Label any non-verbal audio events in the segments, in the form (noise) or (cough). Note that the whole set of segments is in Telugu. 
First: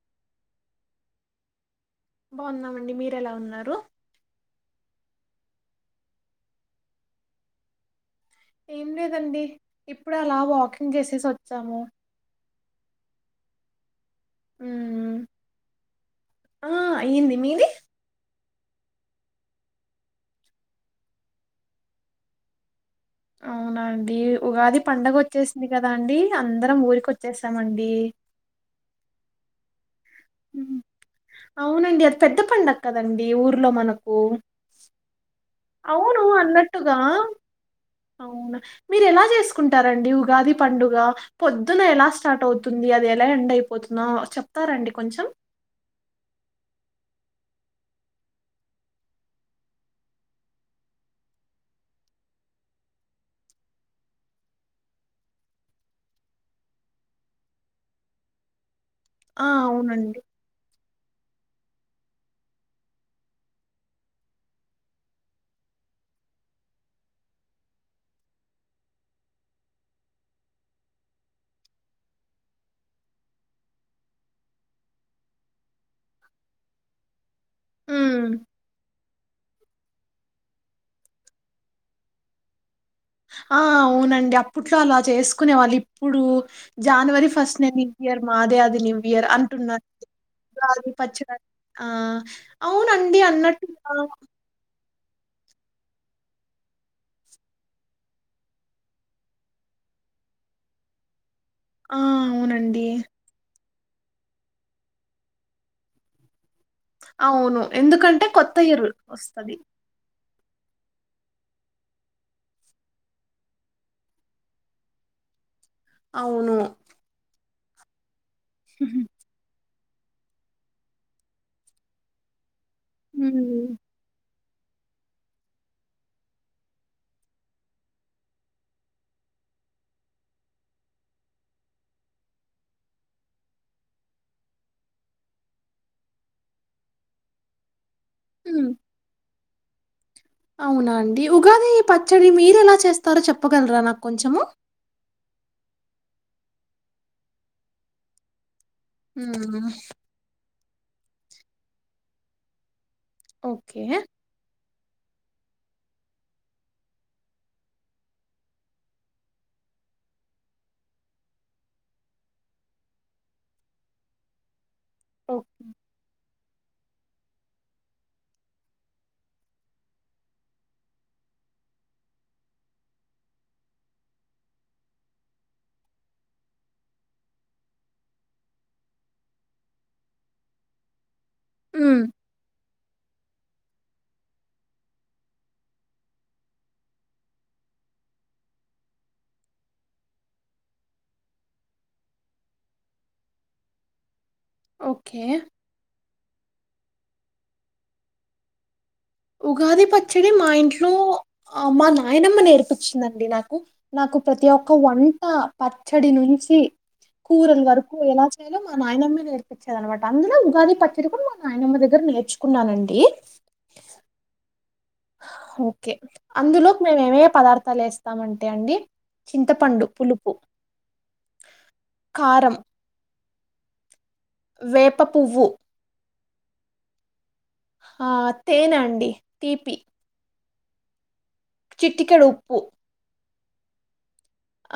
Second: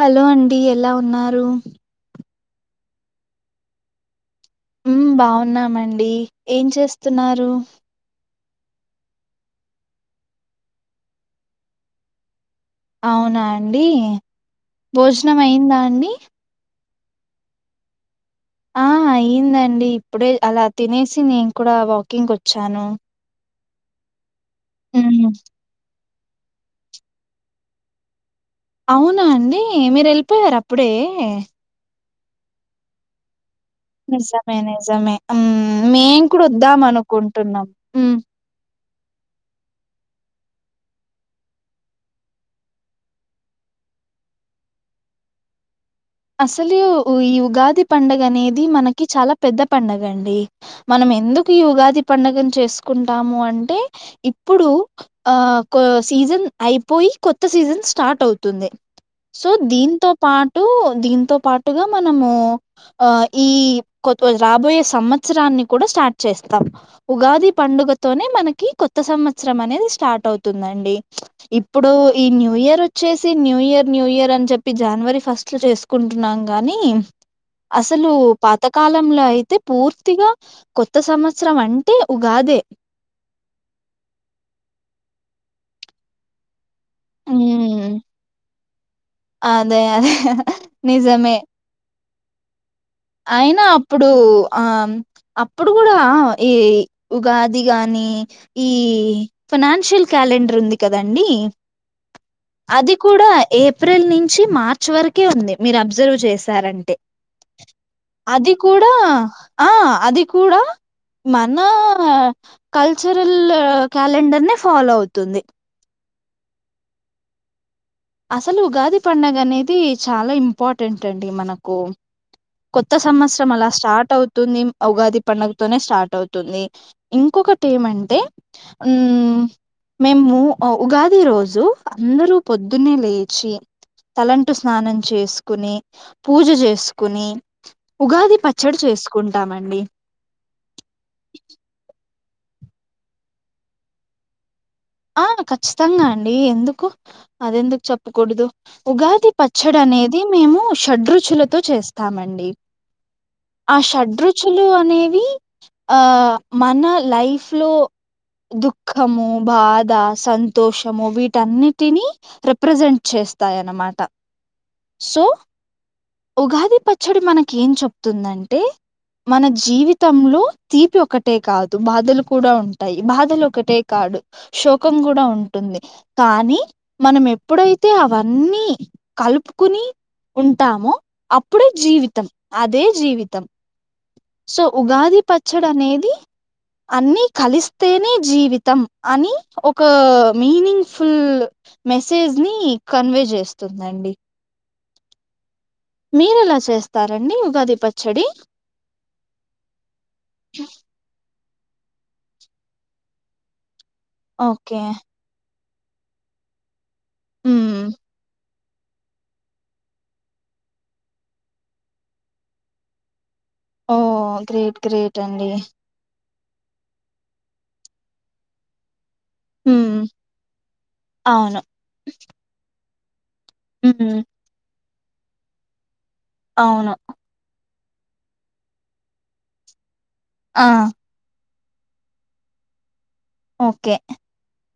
హలో అండి ఎలా ఉన్నారు? బాగున్నామండి మీరు ఎలా ఉన్నారు? ఊమ్ బాగున్నామండి ఏం చేస్తున్నారు? ఏం లేదండి ఇప్పుడు అలా వాకింగ్ చేసేసి ఒచ్చాము. అవునా అండి మ్మ్ భోజనం అయిందా అండి? ఆ అయ్యింది మీది? ఆ అయిందండి ఇప్పుడే అలా తినేసి నేను కూడా వాకింగ్ కొచ్చాను. అవునండి ఉగాది పండగ మ్మ్ వచ్చేసింది కదా అండి అందరం ఊరిక్ వచ్చేసామండి అవునా అండి మీరెల్ పోయారా మ్మ్. అప్పుడే అవునండి అది పెద్ద పండక్ కదండి ఊర్ నిజమే నిజమే హామ్ అవును మేం కూడా వద్దాం అన్నట్టుగా అనుకుంటున్నాం మ్ అవునా మీరు ఎలా చేసుకుంటారండి ఉగాది పండుగ, పొద్దున ఎలా స్టార్ట్ అవుతుంది, అది ఎలా ఎండ్ అయిపోతుందో చెప్తారండి కొంచెం. అసలు ఈ ఉగాది పండుగ అనేది మనకి చాలా పెద్ద పండుగ అండి, మనం ఎందుకు ఈ ఉగాది పండుగను చేసుకుంటాము అంటే, ఇప్పుడు ఆ కొ సీజన్ అయిపోయి కొత్త సీజన్ స్టార్ట్ అవుతుంది. ఆ సో దీంతో అవునండి పాటు దీంతో పాటుగా మనము ఆ ఈ కొ రాబోయే సంవత్సరాన్ని కూడా స్టార్ట్ చేస్తాం, ఉగాది పండుగతోనే మనకి కొత్త సంవత్సరం అనేది స్టార్ట్ అవుతుందండి. ఇప్పుడు ఈ న్యూ ఇయర్ వచ్చేసి న్యూ ఇయర్, న్యూ ఇయర్ అని చెప్పి జానవరి ఫస్ట్ లో చేస్. కుంటున్నాం గాని అసలు మ్మ్ పాతకాల్ లం లా అయితే పూర్తిగా కొత్త సంవత్సరం అంటే ఉగాదే ఆ అవునండి అప్పట్లో అలా చేసుకునే వాళ్ళు ఇప్పుడు జనవరి ఫస్ట్ న న్యూ ఉమ్ ఇయర్ మాదే, అది న్యూ ఇయర్ అదే అంటున్నారు అదే నిజమే ఆ అవునండి అయినా అన్నట్టు ఆ అప్పుడు ఆ అప్పుడు కూడా ఈ ఉగాది గాని ఈ ఫినాన్షియల్ క్యాలెండర్ ఉంది కదండి ఆ, అవునండి అది కూడా ఏ ఏప్రిల్ నుంచి మార్చ్ వరకే ఉంది మీరు అబ్జర్వ్ చేశారం అవును ఎందుకంటే అది కొత్త ఇయర్ కూడా వస్తది ఆ అది కూడా మన కల్చరల్ క్యాలెండర్ ని ఫాలో అవుతుంది అవును అసలు గాది పండగనేది చాలా ఇంపార్టెంట్ అండి మనకు కొత్త సంవత్సరం అలా ఉమ్, స్టార్ట్ అవు తుంది ఉగాది పండుగతోనే స్టార్ట్ అవుతుంది ఇంకొకటి ఏమంటే ఉ మేము ఉగాది రోజు అందరూ పొద్దున్నే లేచి తలంటు స్నానం చేసుకుని పూజ చేసుకుని ఉగాది ఉమ్, పచ్చడి చేసుకోండి ఉంటామండి చ్చడి మీరు ఎలా చేస్తారో చెప్పగలరా నాకు కొంచెము ఆ ఖచ్చితంగా అండి ఎందుకు అది ఎందుకు చెప్పకూడదు ఉగాది ఉమ్, పచ్చడి అనేది మేము షడ్రుచులతో చేస్తాం అండి ఆ ఓకే షడ్రుచుల్ లు అనేవి ఆ మన లైఫ్ లో దుఃఖము భా ద సంతోషము వీటన్నిటినీ రెప్రజెంట్ చేస్తాయ్ అనమాట సో ఓ ఉగాది పచ్చడి మనకి ఏం చెప్తుందంటే, మన జీవితంలో తీపి ఒకటే కాదు, బాధలు కూడా ఉంటాయి, బాధలు ఒకటే కాడు శోకం కూడా ఉంటుంది. కానీ, మనం ఎప్పుడైతే అవన్నీ కలుపుకుని ఉంటామో అప్పుడే ఉమ్, జీవితం. అదే జీవితం. సో ఉగాది పచ్చడి అనేది అన్నీ కలిస్తేనే జీవితం అనీ ఒకా మీనింగ్ ఫుల్ మెసేజ్ నీ కన్వే చేస్తుందండి. ఓకే మీరెలా చేస్తారండి ఉగాది పచ్చడి. ఉగాది పచ్చడి మా ఇంట్లో ఆ మా నాయనమ్మ నేర్పించిందండి నాకు. నాకు ప్రతి ఒక్క ఓకే వంటా పచ్చడి నుంచీ కూరల్ హ్మ్ వారకూ ఎలా చే లో మా నాయనమ్మే నేర్పిచ్చేది అనమాట. అందులో ఉగాది పచ్చడి కూడా మా నాయనమ్మ దగ్గర నేర్చుకున్నానండీ. ఓ గ్రేట్ గ్రేట్ అండీ. అందులోక్ మేమ్ ఏమే పదార్థాలు వేస్తాం అంటే అండి. చింతపండు హ్మ్ పులుపు, అవును కారం ఉఊ వేప పువ్వు అవును ఆ తేనా అండి. తీపి ఆ చిట్టికెడు ఉప్పు. ఓకే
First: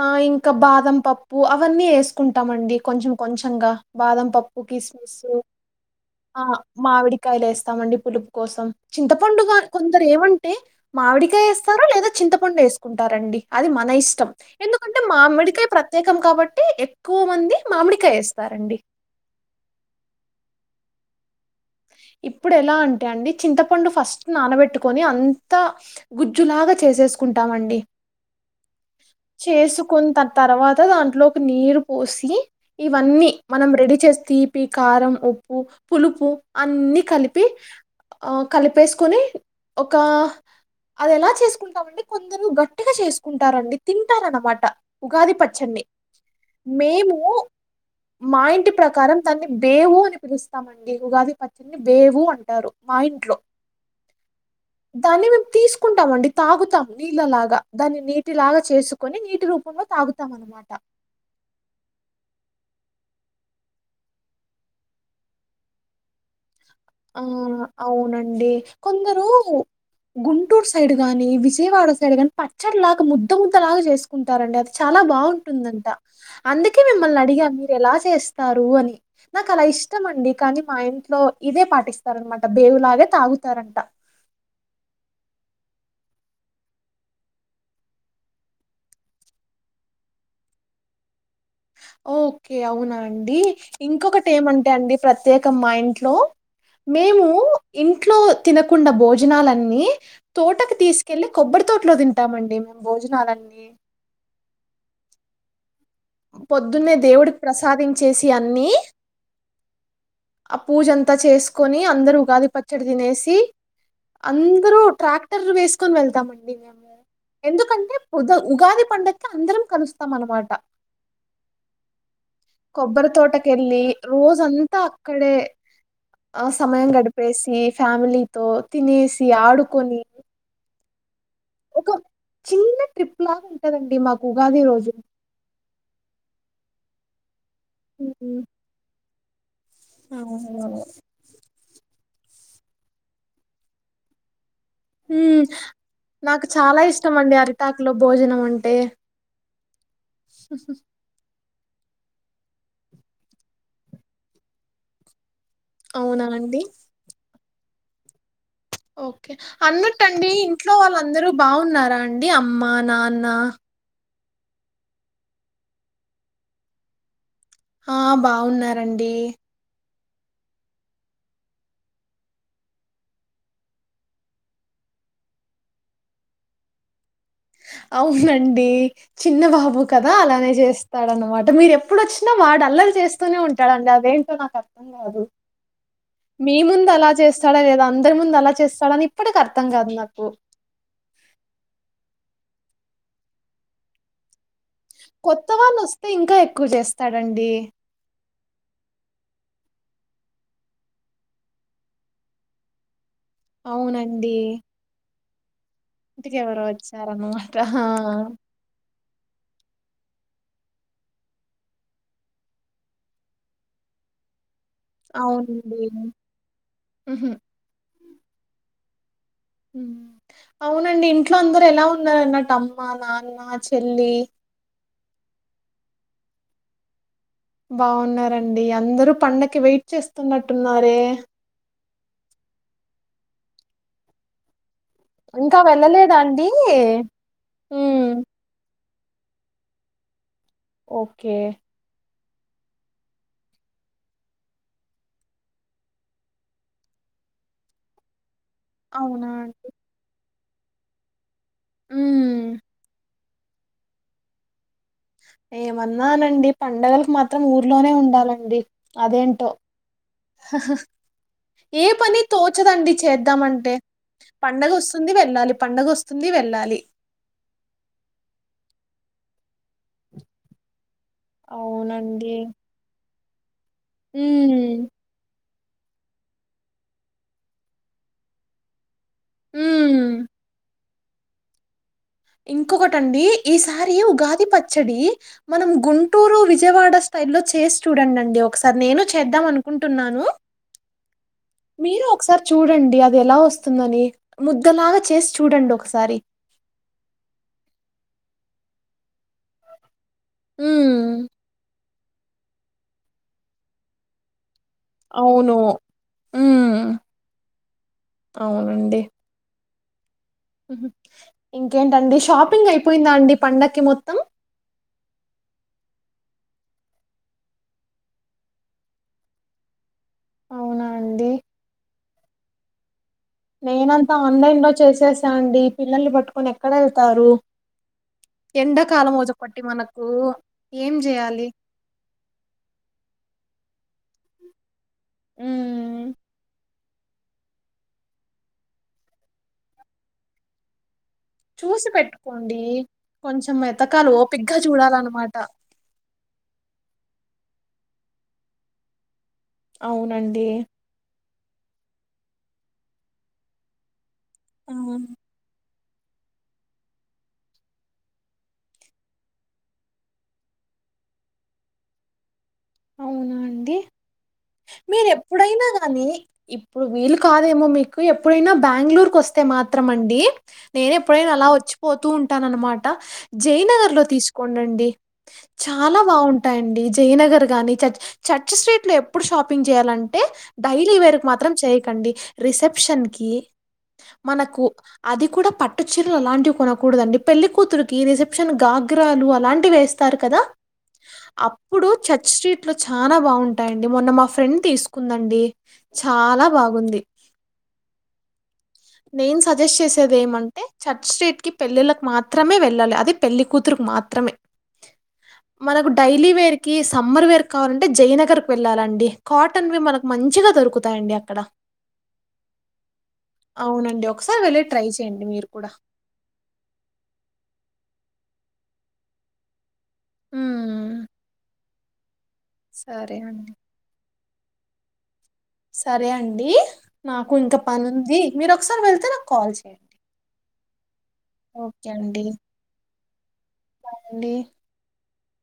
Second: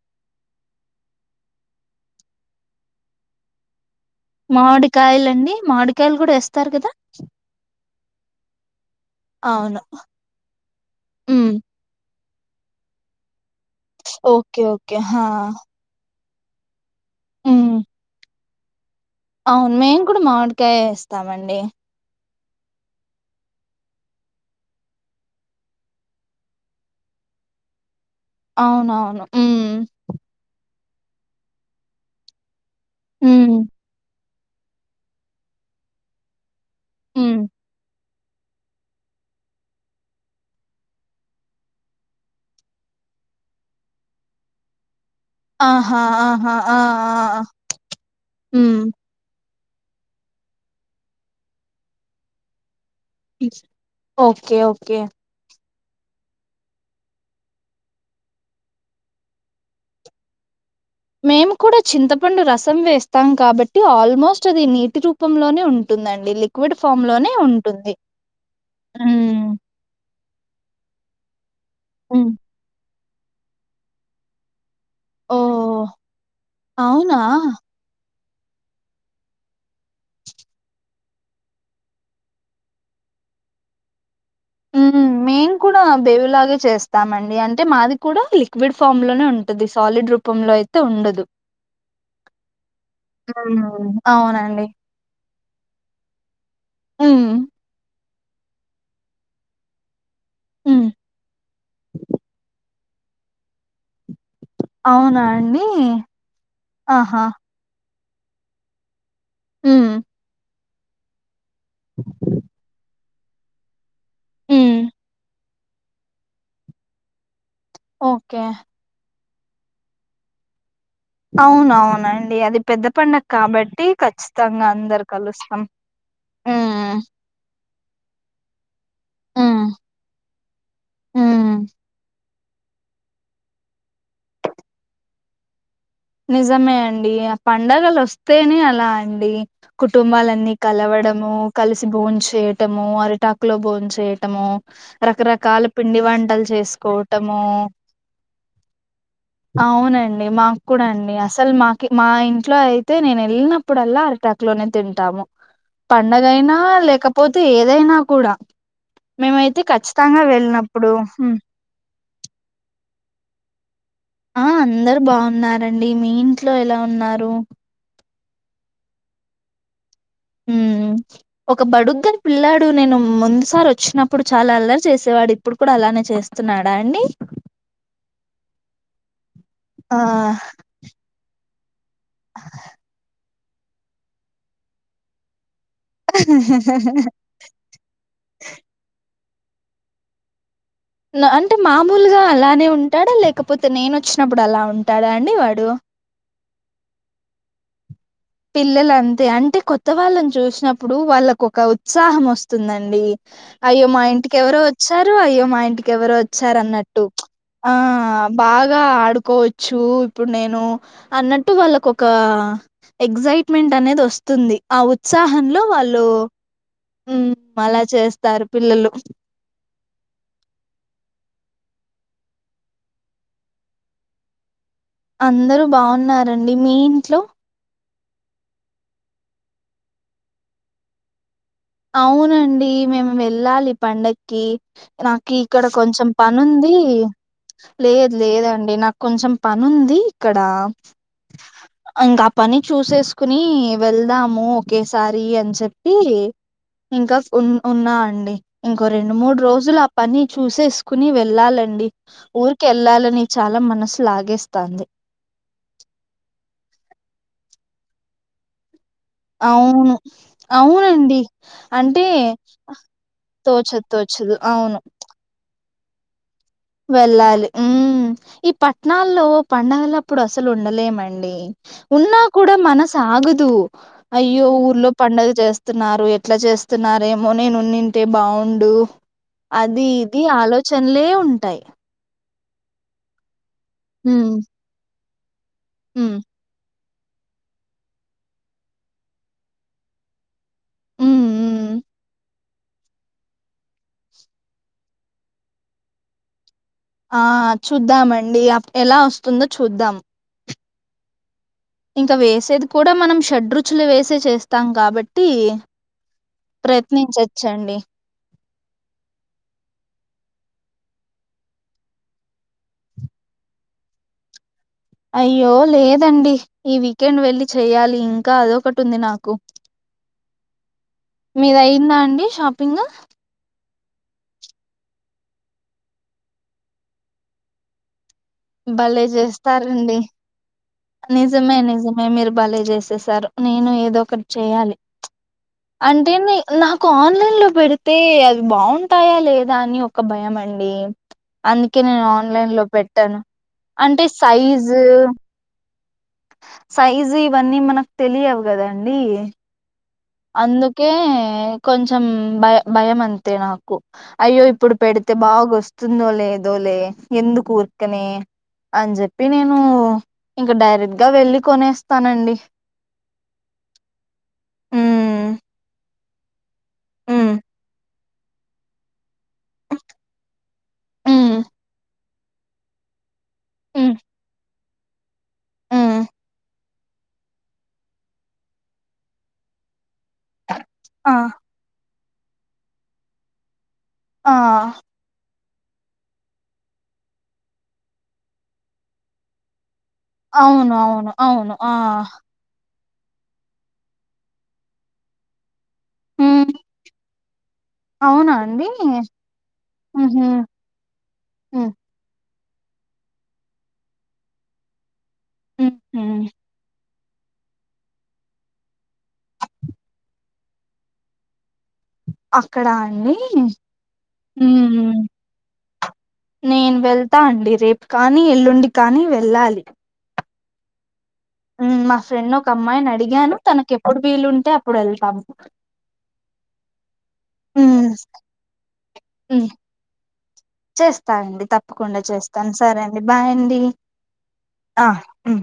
ఆ ఇంకా బాదం పప్పు అవన్నీ వేసుకుంటాం అండి కొంచెం కొంచెంగా. బాదం పప్పు, కిస్మిసూ. మామిడికాయలండి మామిడికాయలు కూడా ఆ ఏస్తారు కదా మామిడికాయల్ ఏస్తామండి. పులుపు కోసం చింతపండు అవును కొందరు ఏమంటే మామిడికాయ హ్మ్ వేస్తారా లేదా చింతపండు ఏసుకుంటారండి అది మన ఓకే ఓకే ఎందుకొంటె హా మామ్మిడికాయ్ ప్రత్యేకం కాబట్ ట్టి ఎక్ క్కువ మందీ మామిడికాయ ఎస్ స్తారండి. అవున్ మేము కూడా మామిడికాయే ఏస్తామండీ. ఇప్పుడు ఎలా అంటే అండి చింతపండు ఫస్ట్ నానబెట్టుకొని అంతా గుజ్జులాగా చేసేసుకుంటామండి. అవునవును హ్మ్ చేసుకున్ తాన్ తర్వాత్ తా. దాంట్లో ఒక నీరు పోసీ ఇవన్నీ మనం హ్మ్ రెడీ చేస్ తీ ప్పి కారం ఉప్పు పులుపు అన్నీ హ్మ్ కలిపి ఆ కలిపేసుకొని ఒక అది ఎలా చేసుకుంటామండి కొందరు గట్టిగా చేసుకున్ టారండి తింటారు అనమాట ఉగాది పచ్చడిని ఆహా! ఆహా! ఆ! మేము ఆ! ఆ! మా ఇంటి హ్మ్ ప్రకారం దాన్ని దేవు అని పిలుస్తామండి ఉగాది పచ్చడిని దేవు అంటారు మా ఇంట్లో ఓకే ఓకే దాన్ని మేము తీస్ కుంటాం అండి తాగుతాం నీళ్ళలాగా దాన్ని నీ టి లాగా చేసుకొని నీటి రూపంలో తాగుతాం అనమాట మేము కూడా చింతపండు రసం వేస్తాం కాబట్టి ఆల్మోస్ట్ అది నీటి రూపంలోనే ఉంటుందన్ డి లిక్విడ్ ఫామ్ ఆ లోనే ఉంటుంది అవునండి కొందరు ఉమ్ గుంటూరు సైడ్ గాని వి జయవాడ సైడు హ్మ్. గానీ పచ్చడి లా ముద్ద ముద్దలాగా చేసుకుంటారండి అ చాలా బాగుంటుందంట ఓహ్! అందుకే అవునా? మిమ్మల్ని అడిగా మీరు ఎలా చేస్త స్తారు అని నాకు అలా ఇష్టం అండి కానీ మా ఇంట్లో ఇదే పాటిస్తారనమాట బేవులాగ తాగుతారంట ఊహు మేము కూడా బేవులాగే చేస్తామండి అంటే మాది కూడా లిక్విడ్ ఫామ్ లోనే ఉంటది సాలిడ్ రూపంలో అయితే ఉండదు ఓకే అవునా అండి హ్మ్. ఇంకొకటి అవునండి. ఏమంటే అండి ఫస్ట్ ప్రత్యేక మా ఇంట్లో హ్మ్. మేమూ ఇంత ఇంట్లో తినకుండా భోజనాలన్నీ తోటకి హ్మ్. తీసుకెల్లి కొబ్బరి తోటలో తింటామండి మేము భోజనాలన్నీ అవునా అండి పొద్దున్నే ఆహా! దేవుడికి ప్రసాదించ చేసి అన్నిీ మ్ ఆ పూజ అంతా చేసు కొని అందరు ఉగాది పచ్చడి తినేసి ఉ హ్మ్. అందరూ ట్రాక్టర్లు వేసుకొని వెళ్తామండి మేము ఎందుకంటే ఉద ఓకే. ఉగాది పండగ క అందరం కలుస్తాం అనమాట అవునవునండి అది పెద్ద కొబ్బరి పండుగ కాబట్టి ఖచ్చితంగా అందరు క్కడే ఆ సమయం గడిపేసి ఫ్యామిలీతో తినేసి హ్మ్. ఆడుకొని హ్మ్. ఎకో చిన్న ట్రిప్ లాగా ఉంటదండి మాకు ఉగాది రోజు నిజమే అండి ఆ పండగలు వస్తేనే అలా అండి కుటుంబాలన్నీ అవునవును కలవడము కలిసి భోన్ చేయటము అరిటాకు లో బోన్ చేయటము ఉమ్ రకరకాల పిండి వంటలు నాకు చాలా ఇష్టం అండి చేసుకోవటము అరిటాకులో భోజనం అంటే అవునండి మా అండి అసలు మాకి మా ఇంట్లో అయితే నేను ఎళ్ళినప్పుడల్లా అరిటాకు లోనే తింటాము అవునా పండగైనా అండి లేకపో తే ఏదైనా కూడా ఓకే మేమైతే ఖచ్చితంగా అన్నట్టండి ఇంట్లో వెళ్ళినప్పుడు వాళ్ళందరూ హ్మ్. బావున్నారా అండి అమ్మ నాన్న ఆ అందరు బావున్నారండి మీ ఇంట్లో ఎలా ఉన్నారు ఆ బాగున్నారండి ఉమ్ ఒక బడుద్దాయ్ పిల్లాడు నేను ముందుసారి వచ్చినప్పుడు చాలా అల్లరి చేసేవాడు, ఇప్పుడు కూడా అలానే చేస్తున్నాడా అండి. అవునండి చిన్న బాబు ఆ కదా అలానే చేస్తాడన్నమా ట మీరు ఎ ప్పుడు వచ్చినా వాడు అల్లరి చేస్ తూనే ఉంటాడు అండి అదేంటో నాకు అర్థం కాదు మీ ముందు అలా చేస్తాడా లేదా అందరి ముందు అలా చేస్తాడని ఇప్పటికి అర్థం కాదు నాకు న అంటే మామూలుగా అలానే ఉంటాడా లేకపోతే నేను వచ్చినప్పుడు అలా ఉంటాడా అండి కొత్త వాడు వాళ్ళు వస్తే ఇంకా ఎ క్కువ చేస్తాడు అండి పిల్లలంతే అంటే కొత్త వాళ్ళని చూసినప్పుడు వాళ్ళకు ఒక ఉత్సాహం వస్తుందండి అయ్యో మా ఇంటికి అవునండి ఎవరో వచ్చారు అయ్యో మాఇంటి కి ఎవరో వచ్చారన్నట్టు ఆ బాగా ఆడుకోవచ్చు ఇప్పుడు నేను అన్నట్టు వాళ్ళకు ఒక ఎగ్జైట్మెంట్ అనేది వస్తుంది ఆ ఉత్సాహంలో వాళ్ళు ఉహూ హ్మ్ అలా చేస్తారు పిల్లలు అవునండి ఇంట్లో అందరూ ఎలా ఉన్నారు అన్నట్టు అమ్మ నాన్న చెల్లి అందరూ బావున్నారండి మీ ఇంట్లో బావున్నారండి, అందరూ పండక్కి వెయిట్ చేస్తున్నట్టున్నారే? అవునండి, మేము వెళ్ళాలి పండక్కి. నాకి ఇంకా ఇక్కడ కొంచెం వెళ్ళలేదా పని అండి? ఉంది, హ్మ్. లేదు లేదండి నాక్ కొంచెం పను ఉంది అక్కడా ఓకే. అంగ పని చూసేసుకుని వెళ్దాము ఒకేసారి అని చెప్పి ఇంకా ఉ ఉన్నా అండి ఇంకో రెండు అవునా మూడు అండి. రోజులు ఆ పని చూసేసుకుని వెల్ వెళ్ళాలండి హ్మ్. ఊరికి వెళ్ళాలని చాలా మనసు లాగేస్తంది ఏమన్నానండి పండగలకు మాత్రం ఊర్లోనే ఉండాలండి అదేంటో. అవును అవునండి ఏ అంటే పని తోచదండి చేద్దామంటే. తోచదు తోచదు అవును పండుగ వస్తుంది వే వెళ్ళాలి ఉ ఈ పట్నా ఓ పండుగల అప్పుడు అసలు ఉండలే మ ఉన్నా అవునండి. కూడా మన సాగ (inaudible) అయ్యో హ్మ్. ఊర్లో పండగ చేస్ స్తున్నారు ఎట్లా చేస్తున్నారేమో నేనుంటే బాగుండు అది హ్మ్. ఇది ఆలోచ చల్లే టై ఇంకొకటండి ఈసారి ఉమ్ ఉగాది పచ్చడి మనం ఉమ్ గుంటూరు విజయవాడ స్టై లో చేసి చూడండి అండి ఒకసారి నేను చేద్దాం అనుకుంటున్నాను ఉమ్ ఉమ్ మీరు ఒకసారి చూడండి అది ఎలా వస్తుందని ముద్ద్దలాగా చేసి చూడండి ఒకసారి ఆ చూద్దామండి ఎలా వస్తుందో చూద్దాం ఉం ఇంకా వేసేది కూడా మనం షడ్రుచులు వేసే చే స్తాం కాబట్టి అవును ఉమ్, ప్రయత్నించచ్చండి అవునండి ఇంకేంటండి షాపింగ్ అయిపోయిందా అండి పండగకి మొత్తం అయ్యో లేదండి ఈ వీకెండ్ వెళ్లి చెయ్యాలి ఇంకా అదొకటి ఉంది నాకు అవునా అండి మీద అయిందా అండి హ్యా ఇంగ నేనంతా ఆన్లైన్ లో చేసేసా అండి పిల్లల్ని పట్టుకొని ఎక్కడెళ్తారు భలే చేస్తారండి ఏం చేయాలి నిజమే నిజమే మీరు బలే చేసేసారు నేను ఏదో ఏదొ ఒకటి చేయాలి ఉమ్. అంటే ని నా ఆన్లైన్ లో పెడితే అది బాగుంటాయా లేదా అని ఒక భయం అండి అందుకే చూసి నేను ఆన్లైన్ పెట్టుకోండి లో పెట్ట కొంచెం ఎతకాల ఓపిక్గా చూడాలన్నమాట సైజు ఇవన్నీ మనకు తెలియవు కదండి అవునండి అందుకే కొంచం భయ భయం అంతే నాకు అయ్యో ఇప్పుడు అవును. పెడితే బాగస్తు వస్తుందో లేదో లే ఎందు ఊర్కనే అని చెప్పి నేను ఇంక డైరెక్ట్గా వెళ్ళి కొనేస్తానండి అవునా అండి మీరు ఉమ్ ఎప్పుడైనా గానీ ఇప్పుడు వీలు ఉమ్ కాదేమో మీకు నువ్ ఎప్పుడైనా బాంగళూరు కోస్ తే మాత్రం అండి నేను ఎప్పుడైనా ఉమ్ అలా వచ్చిపోతూ ఉం టాన అనమాట జయనగర్ ఉమ్ లో తీసుకోండ్ అండి ఉమ్ చాలా బాగుంటాయండి జయనగర్ గాని చర్చ్ చర్చ్ స్ట్రీట్ లో ఎప్ప ఎప్పుడు షాపింగ్ చేయాల కే డైలీ ఆ వేర్ కి మాత్రం చేయియకండి రిసెప్షన్కి ఆ మనకు అది కూడా పట్టు చీరలు అలాంటివి కొనకూడదండి పెళ్లి కూతురుకి రిసెప్షన్ గాఘ్రాలు అలాంటివి వేస్త తారు కదా అవును అవును అవును ఆ అప్పుడు చర్చ్ స్ట్రీట్ ఇట్లో చాలా బాగుంటాయిడి ది మొన్న మా ఫ్రెండ్ తీసుకుందండి చాలా ఉమ్ బాగుంది అవునా అండి నేను సజెస్ట్ చేసేది ఉహు ఏమంటే చర్చ్ స్ట్రీట్ కి ఉమ్ పెళ్ళిళ్లకు మాత్రం మాత్రమే వెళ్ళాలి అదే పెళ్లికూతురుకి మాత్రమే ఉమ్ మనకు ఉమ్. డైలీ వేర్కి సమ్మర్ వేర్ కావాలంటే జయనగర్ వెళ్ళాలండి కాటన్వి మనకు మంచిగా దొరుకుతాయండి అక్కడ అక్కడా అండి అవునండి ఒకసారి వెళ్ళి ట్రై మ్మ, చేయండి మీరు కూడా నేను వెళ్తా అండి రేపు కానీ ఎల్లు ండి కాని వెళ్ళాలి మ్మ్ మ్మ్ మా ఫ్రెండ్ ఓ క అమ్మాయిని అడిగాను, అండి తనకెప్పుడు వీలున్ టె అప్పుడు యెల్తము. సరే అండి, నాకు ఇంకా ఉమ్ పనుంది. మీరు ఒకసారి వెళ్తే నాకు కాల్ చేయండి. చేస్ స్తా అండి, ఓకే తప్పకుండా అండి చేస్తాను. సరే అన్ బాయ్ అన్ బాయ్ అండి ఆ ఉమ్